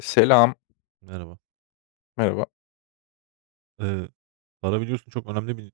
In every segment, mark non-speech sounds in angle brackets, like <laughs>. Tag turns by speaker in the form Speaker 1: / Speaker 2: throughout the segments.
Speaker 1: Selam.
Speaker 2: Merhaba.
Speaker 1: Merhaba.
Speaker 2: Eee, Para biliyorsun çok önemli bir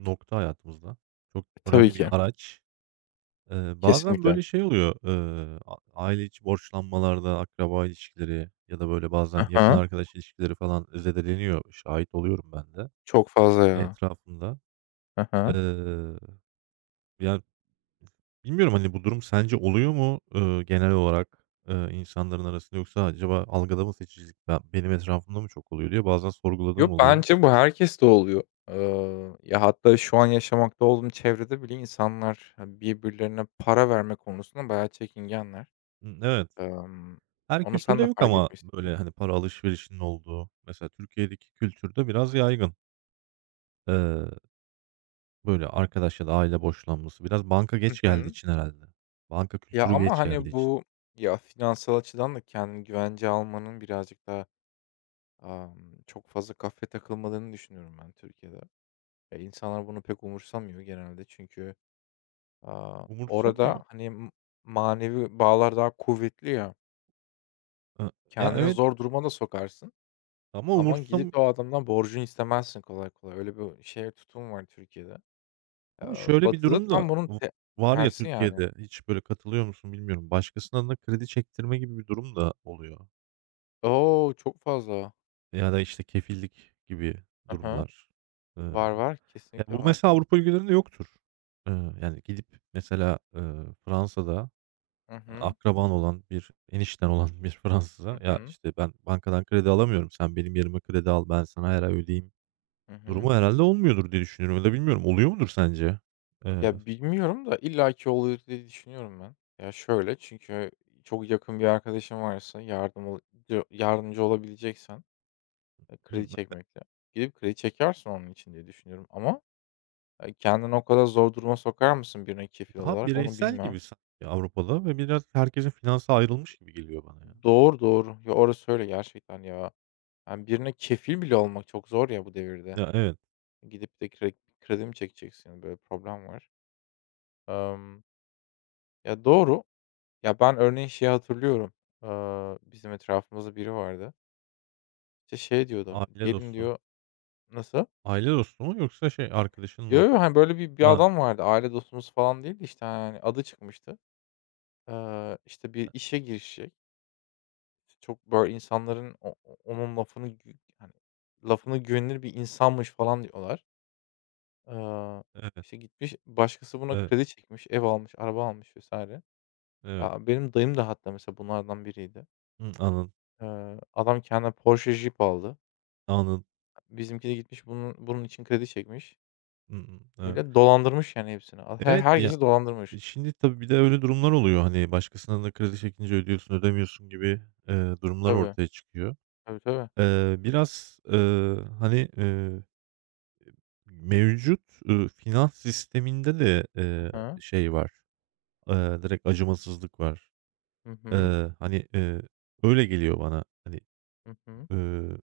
Speaker 2: nokta hayatımızda. Çok
Speaker 1: Tabii
Speaker 2: önemli
Speaker 1: ki.
Speaker 2: bir araç. Bazen
Speaker 1: Kesinlikle.
Speaker 2: böyle şey oluyor, a aile içi borçlanmalarda, akraba ilişkileri ya da böyle bazen
Speaker 1: Hı
Speaker 2: yakın
Speaker 1: hı.
Speaker 2: arkadaş ilişkileri falan zedeleniyor. Şahit oluyorum ben de
Speaker 1: Çok fazla ya.
Speaker 2: etrafımda.
Speaker 1: Hı hı.
Speaker 2: Eee, Yani bilmiyorum, hani, bu durum sence oluyor mu, genel olarak, insanların arasında yoksa acaba algıda mı seçicilik benim etrafımda mı çok oluyor diye bazen
Speaker 1: Yo,
Speaker 2: sorguladığım oluyor.
Speaker 1: bence bu herkeste oluyor. Ya, hatta şu an yaşamakta olduğum çevrede bile insanlar, hani, birbirlerine para verme konusunda bayağı çekingenler.
Speaker 2: Hımm, evet.
Speaker 1: Emm,
Speaker 2: Her
Speaker 1: onu
Speaker 2: kültürde
Speaker 1: sen de
Speaker 2: yok
Speaker 1: fark
Speaker 2: ama
Speaker 1: etmiştin.
Speaker 2: böyle, hani, para alışverişinin olduğu, mesela Türkiye'deki kültürde biraz yaygın. Eee, Böyle arkadaş ya da aile boşlanması biraz banka
Speaker 1: Hı
Speaker 2: geç geldiği
Speaker 1: hı.
Speaker 2: için herhalde. Banka
Speaker 1: Ya,
Speaker 2: kültürü
Speaker 1: ama,
Speaker 2: geç geldiği
Speaker 1: hani,
Speaker 2: için.
Speaker 1: ya, finansal açıdan da kendini güvence almanın birazcık da, çok fazla kafaya takılmadığını düşünüyorum ben Türkiye'de. Ya, insanlar bunu pek umursamıyor genelde çünkü
Speaker 2: Umursamıyor.
Speaker 1: orada, hani, manevi bağlar daha kuvvetli ya,
Speaker 2: Eee, Ya,
Speaker 1: kendini
Speaker 2: evet
Speaker 1: zor duruma da sokarsın
Speaker 2: ama
Speaker 1: ama
Speaker 2: umursam
Speaker 1: gidip de o adamdan borcunu istemezsin kolay kolay. Öyle bir şey, tutum var Türkiye'de.
Speaker 2: ama şöyle bir
Speaker 1: Batı'da
Speaker 2: durum da
Speaker 1: tam bunun
Speaker 2: var ya
Speaker 1: tersi yani.
Speaker 2: Türkiye'de, hiç böyle katılıyor musun bilmiyorum. Başkasının da kredi çektirme gibi bir durum da oluyor
Speaker 1: Oo, çok fazla.
Speaker 2: ya da, işte, kefillik gibi
Speaker 1: Hı.
Speaker 2: durumlar. Eee
Speaker 1: Var, var.
Speaker 2: Ya,
Speaker 1: Kesinlikle
Speaker 2: bu
Speaker 1: var.
Speaker 2: mesela Avrupa ülkelerinde yoktur. Eee, Yani, gidip mesela, Fransa'da
Speaker 1: Hı hı.
Speaker 2: akraban olan bir enişten olan <laughs> bir
Speaker 1: Hı
Speaker 2: Fransız'a, "Ya,
Speaker 1: hı.
Speaker 2: işte, ben bankadan kredi alamıyorum. Sen benim yerime kredi al, ben sana her ay ödeyeyim."
Speaker 1: Hı hı.
Speaker 2: durumu herhâlde olmuyordur diye düşünüyorum ya da bilmiyorum. Oluyor mudur sence? Eee,
Speaker 1: Ya, bilmiyorum da illaki oluyor diye düşünüyorum ben. Ya, şöyle çünkü çok yakın bir arkadaşın varsa yardımcı olabileceksen. E, kredi
Speaker 2: Hımm,
Speaker 1: çekmekle. Gidip kredi çekersin onun için diye düşünüyorum ama, kendini o kadar zor duruma sokar mısın birine kefil
Speaker 2: daha
Speaker 1: olarak onu
Speaker 2: bireysel gibi
Speaker 1: bilmem.
Speaker 2: sanki Avrupa'da ve biraz herkesin finansı ayrılmış gibi geliyor bana ya.
Speaker 1: Doğru, doğru. Ya, orası öyle gerçekten ya. Yani, birine kefil bile olmak çok zor ya bu devirde.
Speaker 2: Ya, evet.
Speaker 1: Gidip de kredi mi çekeceksin? Böyle problem var. Emm, ya, doğru. Ya, ben örneğin şeyi hatırlıyorum. Bizim etrafımızda biri vardı. İşte, şey diyordu,
Speaker 2: Aile
Speaker 1: "Gelin"
Speaker 2: dostu.
Speaker 1: diyor. Nasıl?
Speaker 2: Aile dostu mu yoksa şey, arkadaşın
Speaker 1: Yo,
Speaker 2: mı?
Speaker 1: yo, hani, böyle bir
Speaker 2: Ha,
Speaker 1: adam vardı. Aile dostumuz falan değildi, işte, hani, adı çıkmıştı. İşte,
Speaker 2: e
Speaker 1: bir işe girişecek. İşte, çok, böyle, insanların o o onun lafını hani, lafını güvenilir bir insanmış falan diyorlar. Eee,
Speaker 2: evet,
Speaker 1: işte, gitmiş başkası buna
Speaker 2: evet,
Speaker 1: kredi çekmiş, ev almış, araba almış vesaire.
Speaker 2: evet.
Speaker 1: Ya, benim dayım da hatta mesela bunlardan biriydi.
Speaker 2: Hımm, anladım,
Speaker 1: Adam kendine Porsche Jeep aldı.
Speaker 2: anladım.
Speaker 1: Bizimki de gitmiş bunun için kredi çekmiş.
Speaker 2: Hı hı. Evet.
Speaker 1: Millet dolandırmış yani hepsini.
Speaker 2: Evet, ya,
Speaker 1: Herkesi dolandırmış.
Speaker 2: şimdi tabii bir de öyle durumlar oluyor, hani, başkasından da kredi çekince ödüyorsun, ödemiyorsun gibi, durumlar
Speaker 1: Tabii.
Speaker 2: ortaya çıkıyor.
Speaker 1: Tabii, tabii.
Speaker 2: Biraz, hani, mevcut, finans sisteminde de,
Speaker 1: Hı hı.
Speaker 2: şey var, direkt acımasızlık var.
Speaker 1: Hı hı.
Speaker 2: Hani, öyle geliyor bana. Hani,
Speaker 1: Hı hı.
Speaker 2: ııı,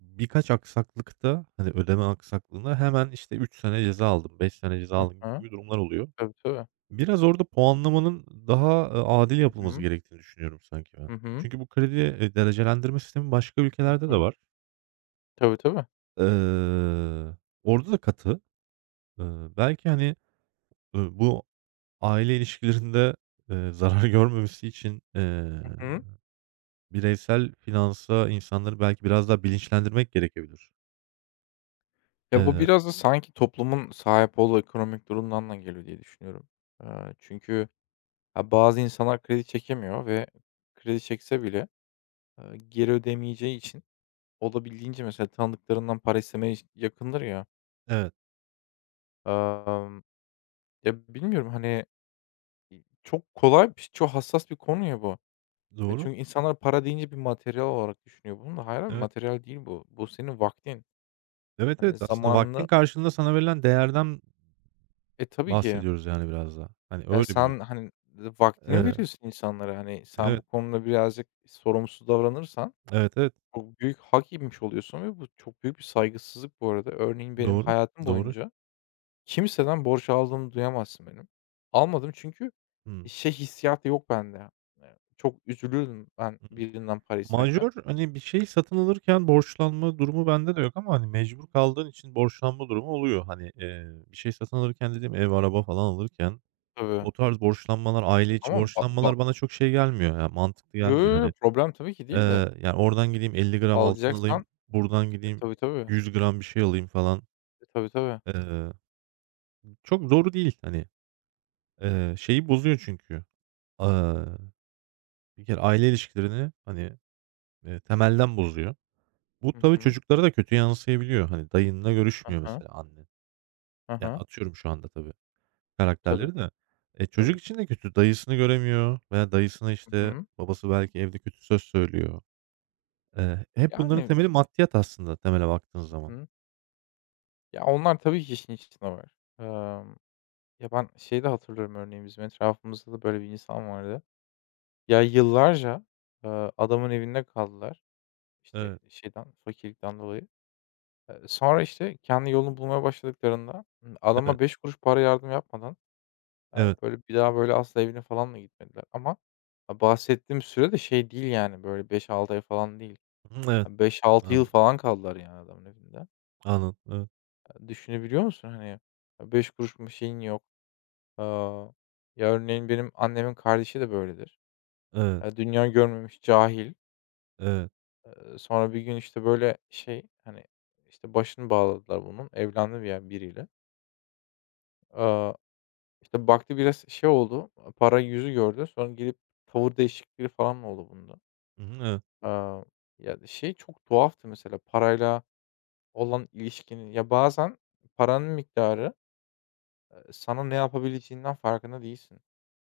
Speaker 2: birkaç aksaklıkta, hani, ödeme aksaklığında hemen, işte, 3 sene ceza aldım, 5 sene ceza
Speaker 1: Hı
Speaker 2: aldım
Speaker 1: hı.
Speaker 2: gibi durumlar oluyor.
Speaker 1: Tabii, tabii.
Speaker 2: Biraz orada puanlamanın daha, adil
Speaker 1: Hı
Speaker 2: yapılması
Speaker 1: hı.
Speaker 2: gerektiğini düşünüyorum sanki ben.
Speaker 1: Hı hı.
Speaker 2: Çünkü bu kredi, derecelendirme sistemi başka
Speaker 1: Hı
Speaker 2: ülkelerde de
Speaker 1: hı.
Speaker 2: var.
Speaker 1: Tabii, tabii.
Speaker 2: Eee, Orada da katı. Eee, Belki, hani, bu aile ilişkilerinde, eee, <laughs> zarar görmemesi için,
Speaker 1: Hı hı.
Speaker 2: bireysel finansa insanları belki biraz daha bilinçlendirmek gerekebilir.
Speaker 1: Ya, bu
Speaker 2: Eee,
Speaker 1: biraz da sanki toplumun sahip olduğu ekonomik durumdan da geliyor diye düşünüyorum. Çünkü, ha, bazı insanlar kredi çekemiyor ve kredi çekse bile, geri ödemeyeceği için olabildiğince mesela tanıdıklarından para istemeye yakındır ya.
Speaker 2: evet,
Speaker 1: Emm, ya, bilmiyorum, hani, çok kolay bir çok hassas bir konu ya bu. E,
Speaker 2: doğru.
Speaker 1: çünkü insanlar para deyince bir materyal olarak düşünüyor bunu da. Hayır abi,
Speaker 2: Evet,
Speaker 1: materyal değil bu. Bu senin vaktin.
Speaker 2: evet, evet,
Speaker 1: Hani,
Speaker 2: aslında vaktin
Speaker 1: zamanını.
Speaker 2: karşılığında sana verilen değerden
Speaker 1: E, tabii ki.
Speaker 2: bahsediyoruz yani biraz daha. Hani,
Speaker 1: Ya,
Speaker 2: öyle bir durum.
Speaker 1: sen, hani, vaktini
Speaker 2: Eee,
Speaker 1: veriyorsun insanlara. Hani, sen bu
Speaker 2: evet.
Speaker 1: konuda birazcık sorumsuz davranırsan
Speaker 2: Evet, evet.
Speaker 1: çok büyük hak yemiş oluyorsun ve bu çok büyük bir saygısızlık bu arada. Örneğin benim
Speaker 2: Doğru,
Speaker 1: hayatım
Speaker 2: doğru.
Speaker 1: boyunca kimseden borç aldığımı duyamazsın benim. Almadım çünkü
Speaker 2: Hımm.
Speaker 1: şey hissiyatı yok bende. Çok üzülürdüm ben birinden para isterken.
Speaker 2: Majör, hani, bir şey satın alırken borçlanma durumu bende de yok ama, hani, mecbur kaldığın için borçlanma durumu oluyor. Hani, bir şey satın alırken dediğim ev, araba falan alırken
Speaker 1: Tabii
Speaker 2: o tarz borçlanmalar, aile içi
Speaker 1: ama ba ba
Speaker 2: borçlanmalar bana çok şey gelmiyor yani mantıklı
Speaker 1: yo,
Speaker 2: gelmiyor.
Speaker 1: yo, yo,
Speaker 2: Hani,
Speaker 1: problem tabii ki değil de
Speaker 2: yani, oradan gideyim 50 gram altın alayım,
Speaker 1: alacaksan.
Speaker 2: buradan
Speaker 1: E,
Speaker 2: gideyim
Speaker 1: tabii, tabii.
Speaker 2: 100 gram bir şey alayım falan.
Speaker 1: E, tabii, tabii.
Speaker 2: Eee, Çok doğru değil. Hani, şeyi bozuyor çünkü, aaa, bir kere aile ilişkilerini, hani, temelden bozuyor. Bu
Speaker 1: Hı
Speaker 2: tabii
Speaker 1: hı.
Speaker 2: çocuklara da kötü yansıyabiliyor. Hani dayınla
Speaker 1: Hı
Speaker 2: görüşmüyor
Speaker 1: hı.
Speaker 2: mesela annen. Yani atıyorum şu anda tabii
Speaker 1: Tabii,
Speaker 2: karakterleri de. E, çocuk
Speaker 1: tabii.
Speaker 2: için de kötü. Dayısını göremiyor veya dayısına
Speaker 1: Hı
Speaker 2: işte
Speaker 1: hı.
Speaker 2: babası belki evde kötü söz söylüyor. Hep bunların
Speaker 1: Yani,
Speaker 2: temeli maddiyat aslında temele baktığın zaman.
Speaker 1: hı. Ya, onlar tabii ki işin içinde var. Emm, ya, ben şeyi de hatırlıyorum örneğin bizim etrafımızda da böyle bir insan vardı. Ya, yıllarca, adamın evinde kaldılar, işte,
Speaker 2: Evet,
Speaker 1: şeyden, fakirlikten dolayı. Sonra, işte, kendi yolunu bulmaya başladıklarında,
Speaker 2: evet,
Speaker 1: adama 5 kuruş para yardım yapmadan,
Speaker 2: evet,
Speaker 1: böyle, bir daha, böyle, asla evine falan da gitmediler ama, bahsettiğim süre de şey değil, yani, böyle, beş altı ay falan değil.
Speaker 2: hı evet,
Speaker 1: Beş altı yıl
Speaker 2: anladım,
Speaker 1: falan kaldılar, yani, adamın evinde.
Speaker 2: anladım, evet,
Speaker 1: Düşünebiliyor musun? Hani, 5 kuruş mu şeyin yok. Aaa, ya, örneğin benim annemin kardeşi de böyledir.
Speaker 2: evet,
Speaker 1: Ya, dünya görmemiş, cahil.
Speaker 2: evet,
Speaker 1: Sonra bir gün, işte, böyle, şey, hani, işte, başını bağladılar bunun. Evlendi bir yer biriyle. Aaa, işte, baktı biraz şey oldu, para yüzü gördü. Sonra gelip tavır değişikliği falan mı oldu bunda.
Speaker 2: hı, evet.
Speaker 1: Aaa, ya, şey çok tuhaftı mesela parayla olan ilişkinin. Ya, bazen paranın miktarı, sana ne yapabileceğinden farkında değilsin.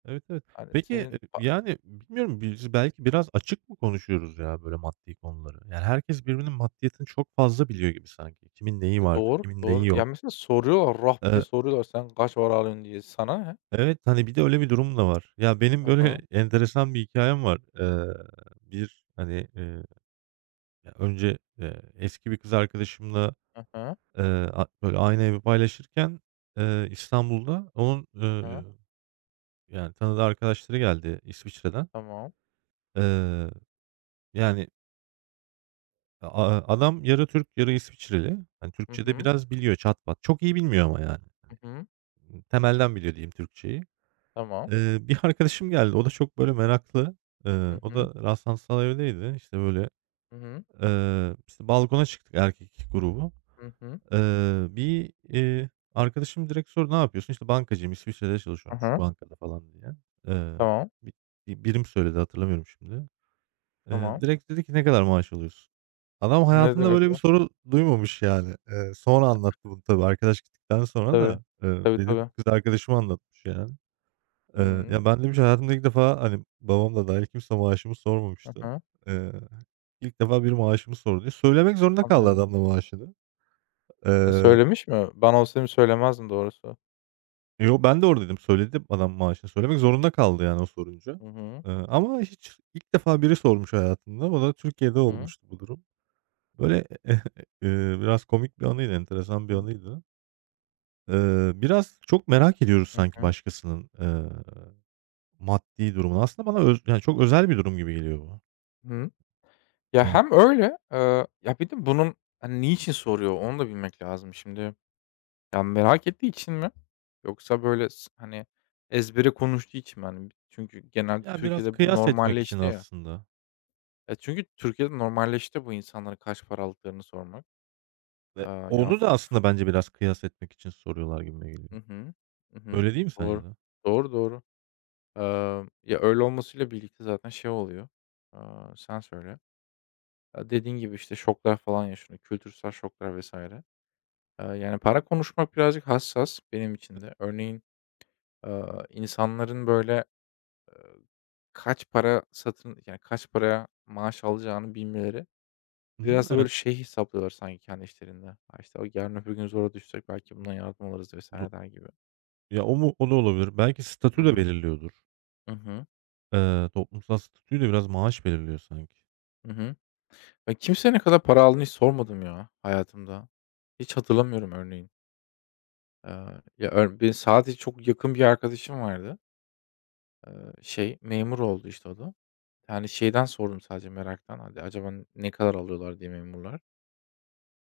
Speaker 2: Evet, evet.
Speaker 1: Hani,
Speaker 2: Peki,
Speaker 1: senin a
Speaker 2: yani, bilmiyorum, biz belki biraz açık mı konuşuyoruz ya böyle maddi konuları? Yani, herkes birbirinin maddiyatını çok fazla biliyor gibi sanki. Kimin neyi var,
Speaker 1: doğru,
Speaker 2: kimin neyi
Speaker 1: doğru. Ya,
Speaker 2: yok.
Speaker 1: mesela soruyorlar, rap diye
Speaker 2: Eee,
Speaker 1: soruyorlar, "Sen kaç para alıyorsun?" diye. Sana ne?
Speaker 2: evet, hani, bir de öyle bir durum da var. Ya, benim
Speaker 1: Hı
Speaker 2: böyle
Speaker 1: hı.
Speaker 2: <laughs> enteresan bir hikayem var. Bir, hani, eee, Ya, önce, eski bir kız arkadaşımla,
Speaker 1: Hı hı.
Speaker 2: eee, a böyle aynı evi paylaşırken, İstanbul'da onun,
Speaker 1: Hı hı.
Speaker 2: yani, tanıdığı arkadaşları geldi İsviçre'den.
Speaker 1: Tamam.
Speaker 2: Eee, yani, A Adam yarı Türk, yarı İsviçreli. Hani,
Speaker 1: Hı
Speaker 2: Türkçe de
Speaker 1: hı.
Speaker 2: biraz biliyor çat pat. Çok iyi bilmiyor ama yani.
Speaker 1: Hı hı.
Speaker 2: Temelden biliyor diyeyim Türkçeyi.
Speaker 1: Tamam.
Speaker 2: Bir arkadaşım geldi. O da çok böyle meraklı. Eee,
Speaker 1: Hı
Speaker 2: O
Speaker 1: hı.
Speaker 2: da rastlantısal evdeydi. İşte, böyle,
Speaker 1: Hı hı.
Speaker 2: işte, balkona çıktık erkek grubu.
Speaker 1: Hı hı.
Speaker 2: Eee, bir, eee, Arkadaşım direkt sordu, "Ne yapıyorsun?" İşte, "Bankacıyım, İsviçre'de
Speaker 1: Hı
Speaker 2: çalışıyorum şu
Speaker 1: hı.
Speaker 2: bankada." falan diye. Eee,
Speaker 1: Tamam.
Speaker 2: bi Bir birim söyledi hatırlamıyorum şimdi.
Speaker 1: Tamam.
Speaker 2: Direkt dedi ki, "Ne kadar maaş alıyorsun?" Adam
Speaker 1: Ne
Speaker 2: hayatında
Speaker 1: demek
Speaker 2: böyle bir
Speaker 1: bu?
Speaker 2: soru duymamış yani. Sonra anlattı bunu tabii. Arkadaş gittikten
Speaker 1: E,
Speaker 2: sonra
Speaker 1: tabii.
Speaker 2: da,
Speaker 1: Tabii,
Speaker 2: benim
Speaker 1: tabii.
Speaker 2: kız arkadaşım anlatmış yani.
Speaker 1: Hımm.
Speaker 2: Ya, ben demiş hayatımda ilk defa, hani, babam da dâhil kimse maaşımı
Speaker 1: Hı
Speaker 2: sormamıştı.
Speaker 1: hı.
Speaker 2: Eee, ilk defa bir maaşımı sordu diye. Söylemek zorunda kaldı
Speaker 1: Anlıyorum.
Speaker 2: adam da maaşını.
Speaker 1: E,
Speaker 2: Eee,
Speaker 1: söylemiş mi? Ben olsaydım söylemezdim doğrusu.
Speaker 2: Yo, ben de oradaydım. Söyledim adam maaşını. Söylemek zorunda kaldı yani o sorunca.
Speaker 1: Hı hı.
Speaker 2: Ama hiç ilk defa biri sormuş hayatında. O da Türkiye'de
Speaker 1: Hı hı.
Speaker 2: olmuştu bu durum. Böyle, <laughs> biraz komik bir anıydı, enteresan bir
Speaker 1: Hı hı.
Speaker 2: anıydı. Biraz çok merak ediyoruz
Speaker 1: Hı
Speaker 2: sanki
Speaker 1: hı.
Speaker 2: başkasının, maddi durumunu. Aslında bana yani çok özel bir durum gibi geliyor bu.
Speaker 1: Hı. Ya,
Speaker 2: Eee,
Speaker 1: hem öyle, ya, bir de bunun, hani, niçin soruyor onu da bilmek lazım şimdi. Ya, merak ettiği için mi? Yoksa, böyle, hani, ezbere konuştuğu için mi? Hani, çünkü genelde
Speaker 2: Ya, biraz
Speaker 1: Türkiye'de bu
Speaker 2: kıyas etmek için
Speaker 1: normalleşti ya.
Speaker 2: aslında
Speaker 1: Ya, çünkü Türkiye'de normalleşti bu insanlara kaç para aldıklarını sormak.
Speaker 2: ve
Speaker 1: Aaa, ya,
Speaker 2: onu da
Speaker 1: fı
Speaker 2: aslında bence biraz kıyas etmek için soruyorlar gibime geliyor.
Speaker 1: Hı hı. Hı hı.
Speaker 2: Öyle değil mi sence
Speaker 1: Doğru.
Speaker 2: de?
Speaker 1: Doğru, doğru. Ya, öyle olmasıyla birlikte zaten şey oluyor. Sen söyle. Ya, dediğin gibi, işte, şoklar falan yaşanıyor. Kültürsel şoklar vesaire. Yani, para konuşmak birazcık hassas benim için de. Örneğin, insanların, böyle, kaç para satın yani, kaç paraya maaş alacağını bilmeleri
Speaker 2: Hı
Speaker 1: biraz da,
Speaker 2: evet.
Speaker 1: böyle, şey hesaplıyorlar sanki kendi işlerinde. "Ha, işte, o yarın öbür gün zora düşsek belki bundan yardım alırız."
Speaker 2: Du
Speaker 1: vesaire der gibi.
Speaker 2: Ya, o mu o da olabilir. Belki
Speaker 1: Hı
Speaker 2: statü de
Speaker 1: hı.
Speaker 2: belirliyordur.
Speaker 1: Hı hı.
Speaker 2: Toplumsal statü de biraz maaş belirliyor sanki.
Speaker 1: Hı hı. Ben kimseye ne kadar para aldığını hiç sormadım ya hayatımda. Hiç hatırlamıyorum örneğin. Ya, ör benim sadece çok yakın bir arkadaşım vardı. Eee, şey, memur oldu, işte, o da. Yani, şeyden sordum sadece meraktan, hadi acaba ne kadar alıyorlar diye memurlar.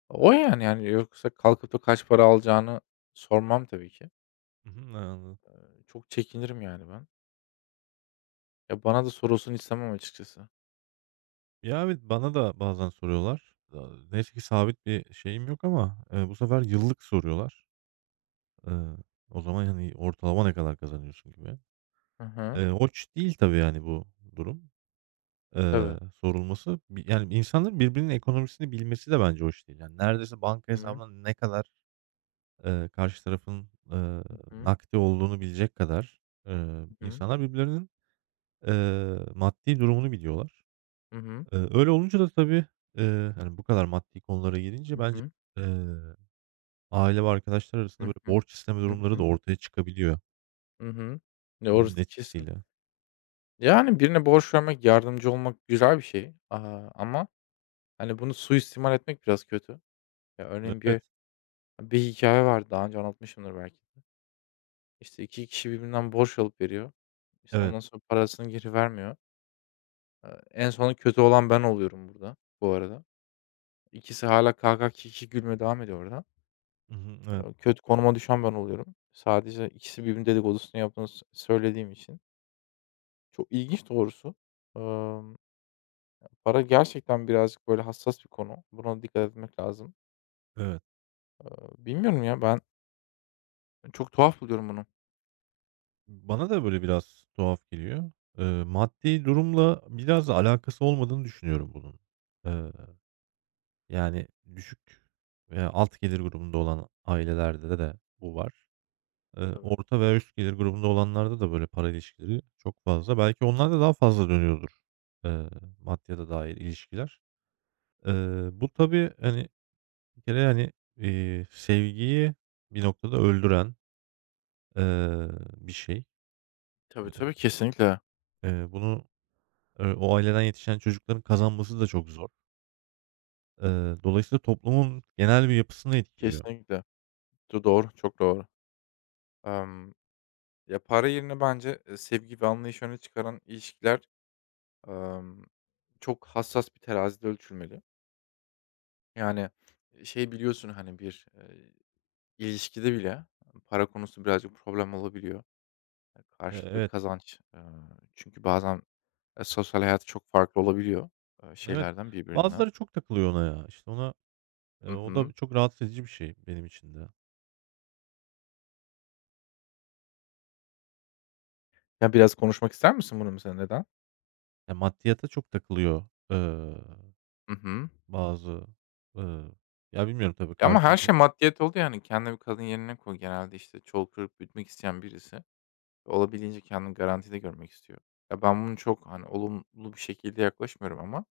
Speaker 1: O yani, yani, yoksa kalkıp da kaç para alacağını sormam tabii ki.
Speaker 2: Hı hı, evet, anladım.
Speaker 1: Çok çekinirim yani ben. Ya, bana da sorulsun istemem açıkçası.
Speaker 2: Ya, evet, bana da bazen soruyorlar. Neyse ki sabit bir şeyim yok ama, bu sefer yıllık soruyorlar. Eee, O zaman, hani, ortalama ne kadar kazanıyorsun gibi.
Speaker 1: Hı hı.
Speaker 2: Hoş değil tabii, yani, bu durum,
Speaker 1: Tabii.
Speaker 2: sorulması. Yani, insanların birbirinin ekonomisini bilmesi de bence hoş değil. Yani, neredeyse banka
Speaker 1: Hı hı.
Speaker 2: hesabında ne kadar, karşı tarafın,
Speaker 1: Hı hı.
Speaker 2: nakdi olduğunu bilecek kadar, insanlar birbirlerinin, maddi durumunu biliyorlar.
Speaker 1: Hı hı.
Speaker 2: Öyle olunca da tabii, hani, bu kadar maddi konulara gelince
Speaker 1: Hı
Speaker 2: bence,
Speaker 1: hı.
Speaker 2: eee, aile ve arkadaşlar arasında,
Speaker 1: Hı
Speaker 2: böyle,
Speaker 1: hı.
Speaker 2: borç isteme
Speaker 1: Hı
Speaker 2: durumları da
Speaker 1: hı.
Speaker 2: ortaya çıkabiliyor
Speaker 1: Ya,
Speaker 2: bunun
Speaker 1: orası kesin.
Speaker 2: etkisiyle.
Speaker 1: Yani, birine borç vermek, yardımcı olmak güzel bir şey, ama, hani, bunu suistimal etmek biraz kötü. Ya, örneğin
Speaker 2: Evet,
Speaker 1: bir hikaye vardı, daha önce anlatmışımdır belki. İşte, 2 kişi birbirinden borç alıp veriyor. İşte,
Speaker 2: evet.
Speaker 1: ondan sonra parasını geri vermiyor. En sonu kötü olan ben oluyorum burada bu arada. İkisi hâlâ kah kah kih kih gülmeye devam ediyor orada.
Speaker 2: Hı hı. Evet,
Speaker 1: Kötü konuma düşen ben oluyorum. Sadece ikisi birbirinin dedikodusunu yaptığını söylediğim için. Çok ilginç doğrusu. Emm, para gerçekten birazcık böyle hassas bir konu. Buna dikkat etmek lazım.
Speaker 2: evet.
Speaker 1: Bilmiyorum ya, ben çok tuhaf buluyorum bunu.
Speaker 2: Bana da böyle biraz tuhaf geliyor. Maddi durumla biraz da alakası olmadığını düşünüyorum bunun. Eee, Yani düşük veya alt gelir grubunda olan ailelerde de bu var.
Speaker 1: Tabii.
Speaker 2: Orta veya üst gelir grubunda olanlarda da böyle para ilişkileri çok fazla. Belki onlar da daha fazla dönüyordur, eee, maddiyata dair ilişkiler. Bu tabii, hani, bir kere, hani, sevgiyi bir noktada öldüren, eee, bir şey.
Speaker 1: Tabii,
Speaker 2: Evet.
Speaker 1: tabii, kesinlikle.
Speaker 2: Bunu, o aileden yetişen çocukların kazanması da çok zor. Dolayısıyla toplumun genel bir yapısını etkiliyor.
Speaker 1: Kesinlikle. Doğru, çok doğru. Emm, ya, para yerine bence, sevgi ve anlayışı öne çıkaran ilişkiler. Emm, çok hassas bir terazide ölçülmeli. Yani, şey biliyorsun, hani, ilişkide bile para konusu birazcık problem olabiliyor. Karşılıklı
Speaker 2: Evet,
Speaker 1: kazanç, çünkü bazen, sosyal hayatı çok farklı olabiliyor,
Speaker 2: evet.
Speaker 1: şeylerden birbirinden.
Speaker 2: Bazıları çok takılıyor ona ya. İşte ona,
Speaker 1: Hı
Speaker 2: o
Speaker 1: hı.
Speaker 2: da çok rahatsız edici bir şey benim için de.
Speaker 1: Ya, biraz konuşmak ister misin bunu mesela neden?
Speaker 2: Ya, maddiyata çok takılıyor, eee,
Speaker 1: Hı hı.
Speaker 2: bazı, ııı, ya, bilmiyorum tabii
Speaker 1: Ama
Speaker 2: karşı
Speaker 1: her şey
Speaker 2: cins.
Speaker 1: maddiyet oldu, yani. Kendine bir kadın yerine koy. Genelde, işte, çoluk çocuk büyütmek isteyen birisi olabildiğince kendini garantide görmek istiyor. Ya, ben bunu çok, hani, olumlu bir şekilde yaklaşmıyorum ama,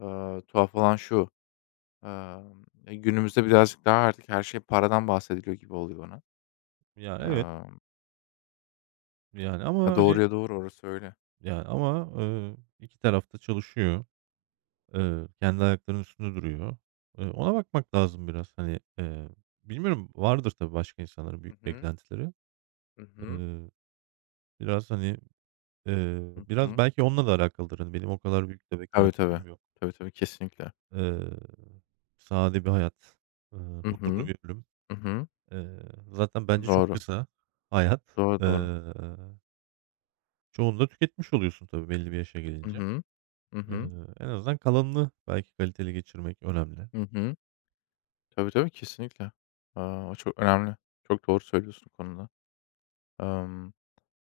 Speaker 1: tuhaf olan şu, emm, günümüzde birazcık daha artık her şey paradan bahsediliyor gibi oluyor bana.
Speaker 2: Ya, evet,
Speaker 1: Emm,
Speaker 2: yani ama,
Speaker 1: ya,
Speaker 2: hani,
Speaker 1: doğruya doğru, orası öyle.
Speaker 2: yani ama, 2 taraf çalışıyor. Kendi ayaklarının üstünde duruyor. Ona bakmak lazım biraz. Hani, bilmiyorum, vardır tabii başka insanların
Speaker 1: Hı
Speaker 2: büyük
Speaker 1: hı.
Speaker 2: beklentileri.
Speaker 1: Hı hı.
Speaker 2: Eee, Biraz, hani,
Speaker 1: Hı
Speaker 2: biraz
Speaker 1: hı.
Speaker 2: belki onunla da alakalıdır. Hani, benim o kadar büyük de
Speaker 1: Tabii, tabii.
Speaker 2: beklentilerim yok.
Speaker 1: Tabii, tabii, kesinlikle.
Speaker 2: Eee, Sade bir hayat, eee,
Speaker 1: Hı
Speaker 2: huzurlu
Speaker 1: hı.
Speaker 2: bir ölüm.
Speaker 1: Hı hı.
Speaker 2: Eee, Zaten bence çok
Speaker 1: Doğru.
Speaker 2: kısa hayat.
Speaker 1: Doğru, doğru.
Speaker 2: Çoğunu da tüketmiş oluyorsun tabii belli bir yaşa
Speaker 1: Hı
Speaker 2: gelince.
Speaker 1: hı. Hı
Speaker 2: Eee,
Speaker 1: hı.
Speaker 2: En azından kalanını belki kaliteli geçirmek önemli.
Speaker 1: Hı hı. Tabii, tabii, kesinlikle. O çok önemli. Çok doğru söylüyorsun bu konuda.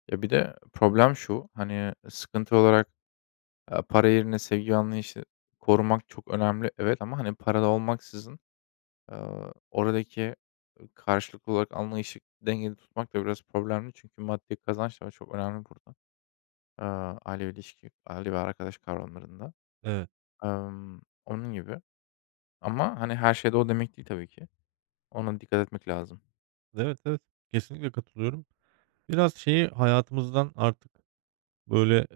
Speaker 1: Ya, bir de problem şu, hani, sıkıntı olarak, para yerine sevgi anlayışı korumak çok önemli, evet ama, hani, paralı olmaksızın, oradaki karşılıklı olarak anlayışı dengeli tutmak da biraz problemli. Çünkü maddi kazanç da çok önemli burada, eee, aile ve ilişki, aile ve arkadaş kavramlarında.
Speaker 2: Evet.
Speaker 1: Emm, onun gibi ama, hani, her şeyde o demek değil tabii ki. Ona dikkat etmek lazım.
Speaker 2: Evet, evet. Kesinlikle katılıyorum. Biraz şeyi hayatımızdan artık böyle,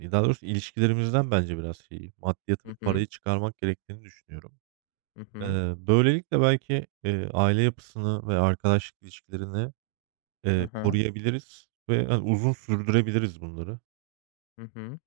Speaker 2: daha doğrusu ilişkilerimizden bence biraz şeyi, maddiyatı ve
Speaker 1: Hı hı.
Speaker 2: parayı çıkarmak gerektiğini düşünüyorum.
Speaker 1: Hı hı.
Speaker 2: Böylelikle belki, aile yapısını ve arkadaşlık ilişkilerini,
Speaker 1: Hı hı.
Speaker 2: koruyabiliriz ve, hani, uzun sürdürebiliriz bunları.
Speaker 1: Hı hı.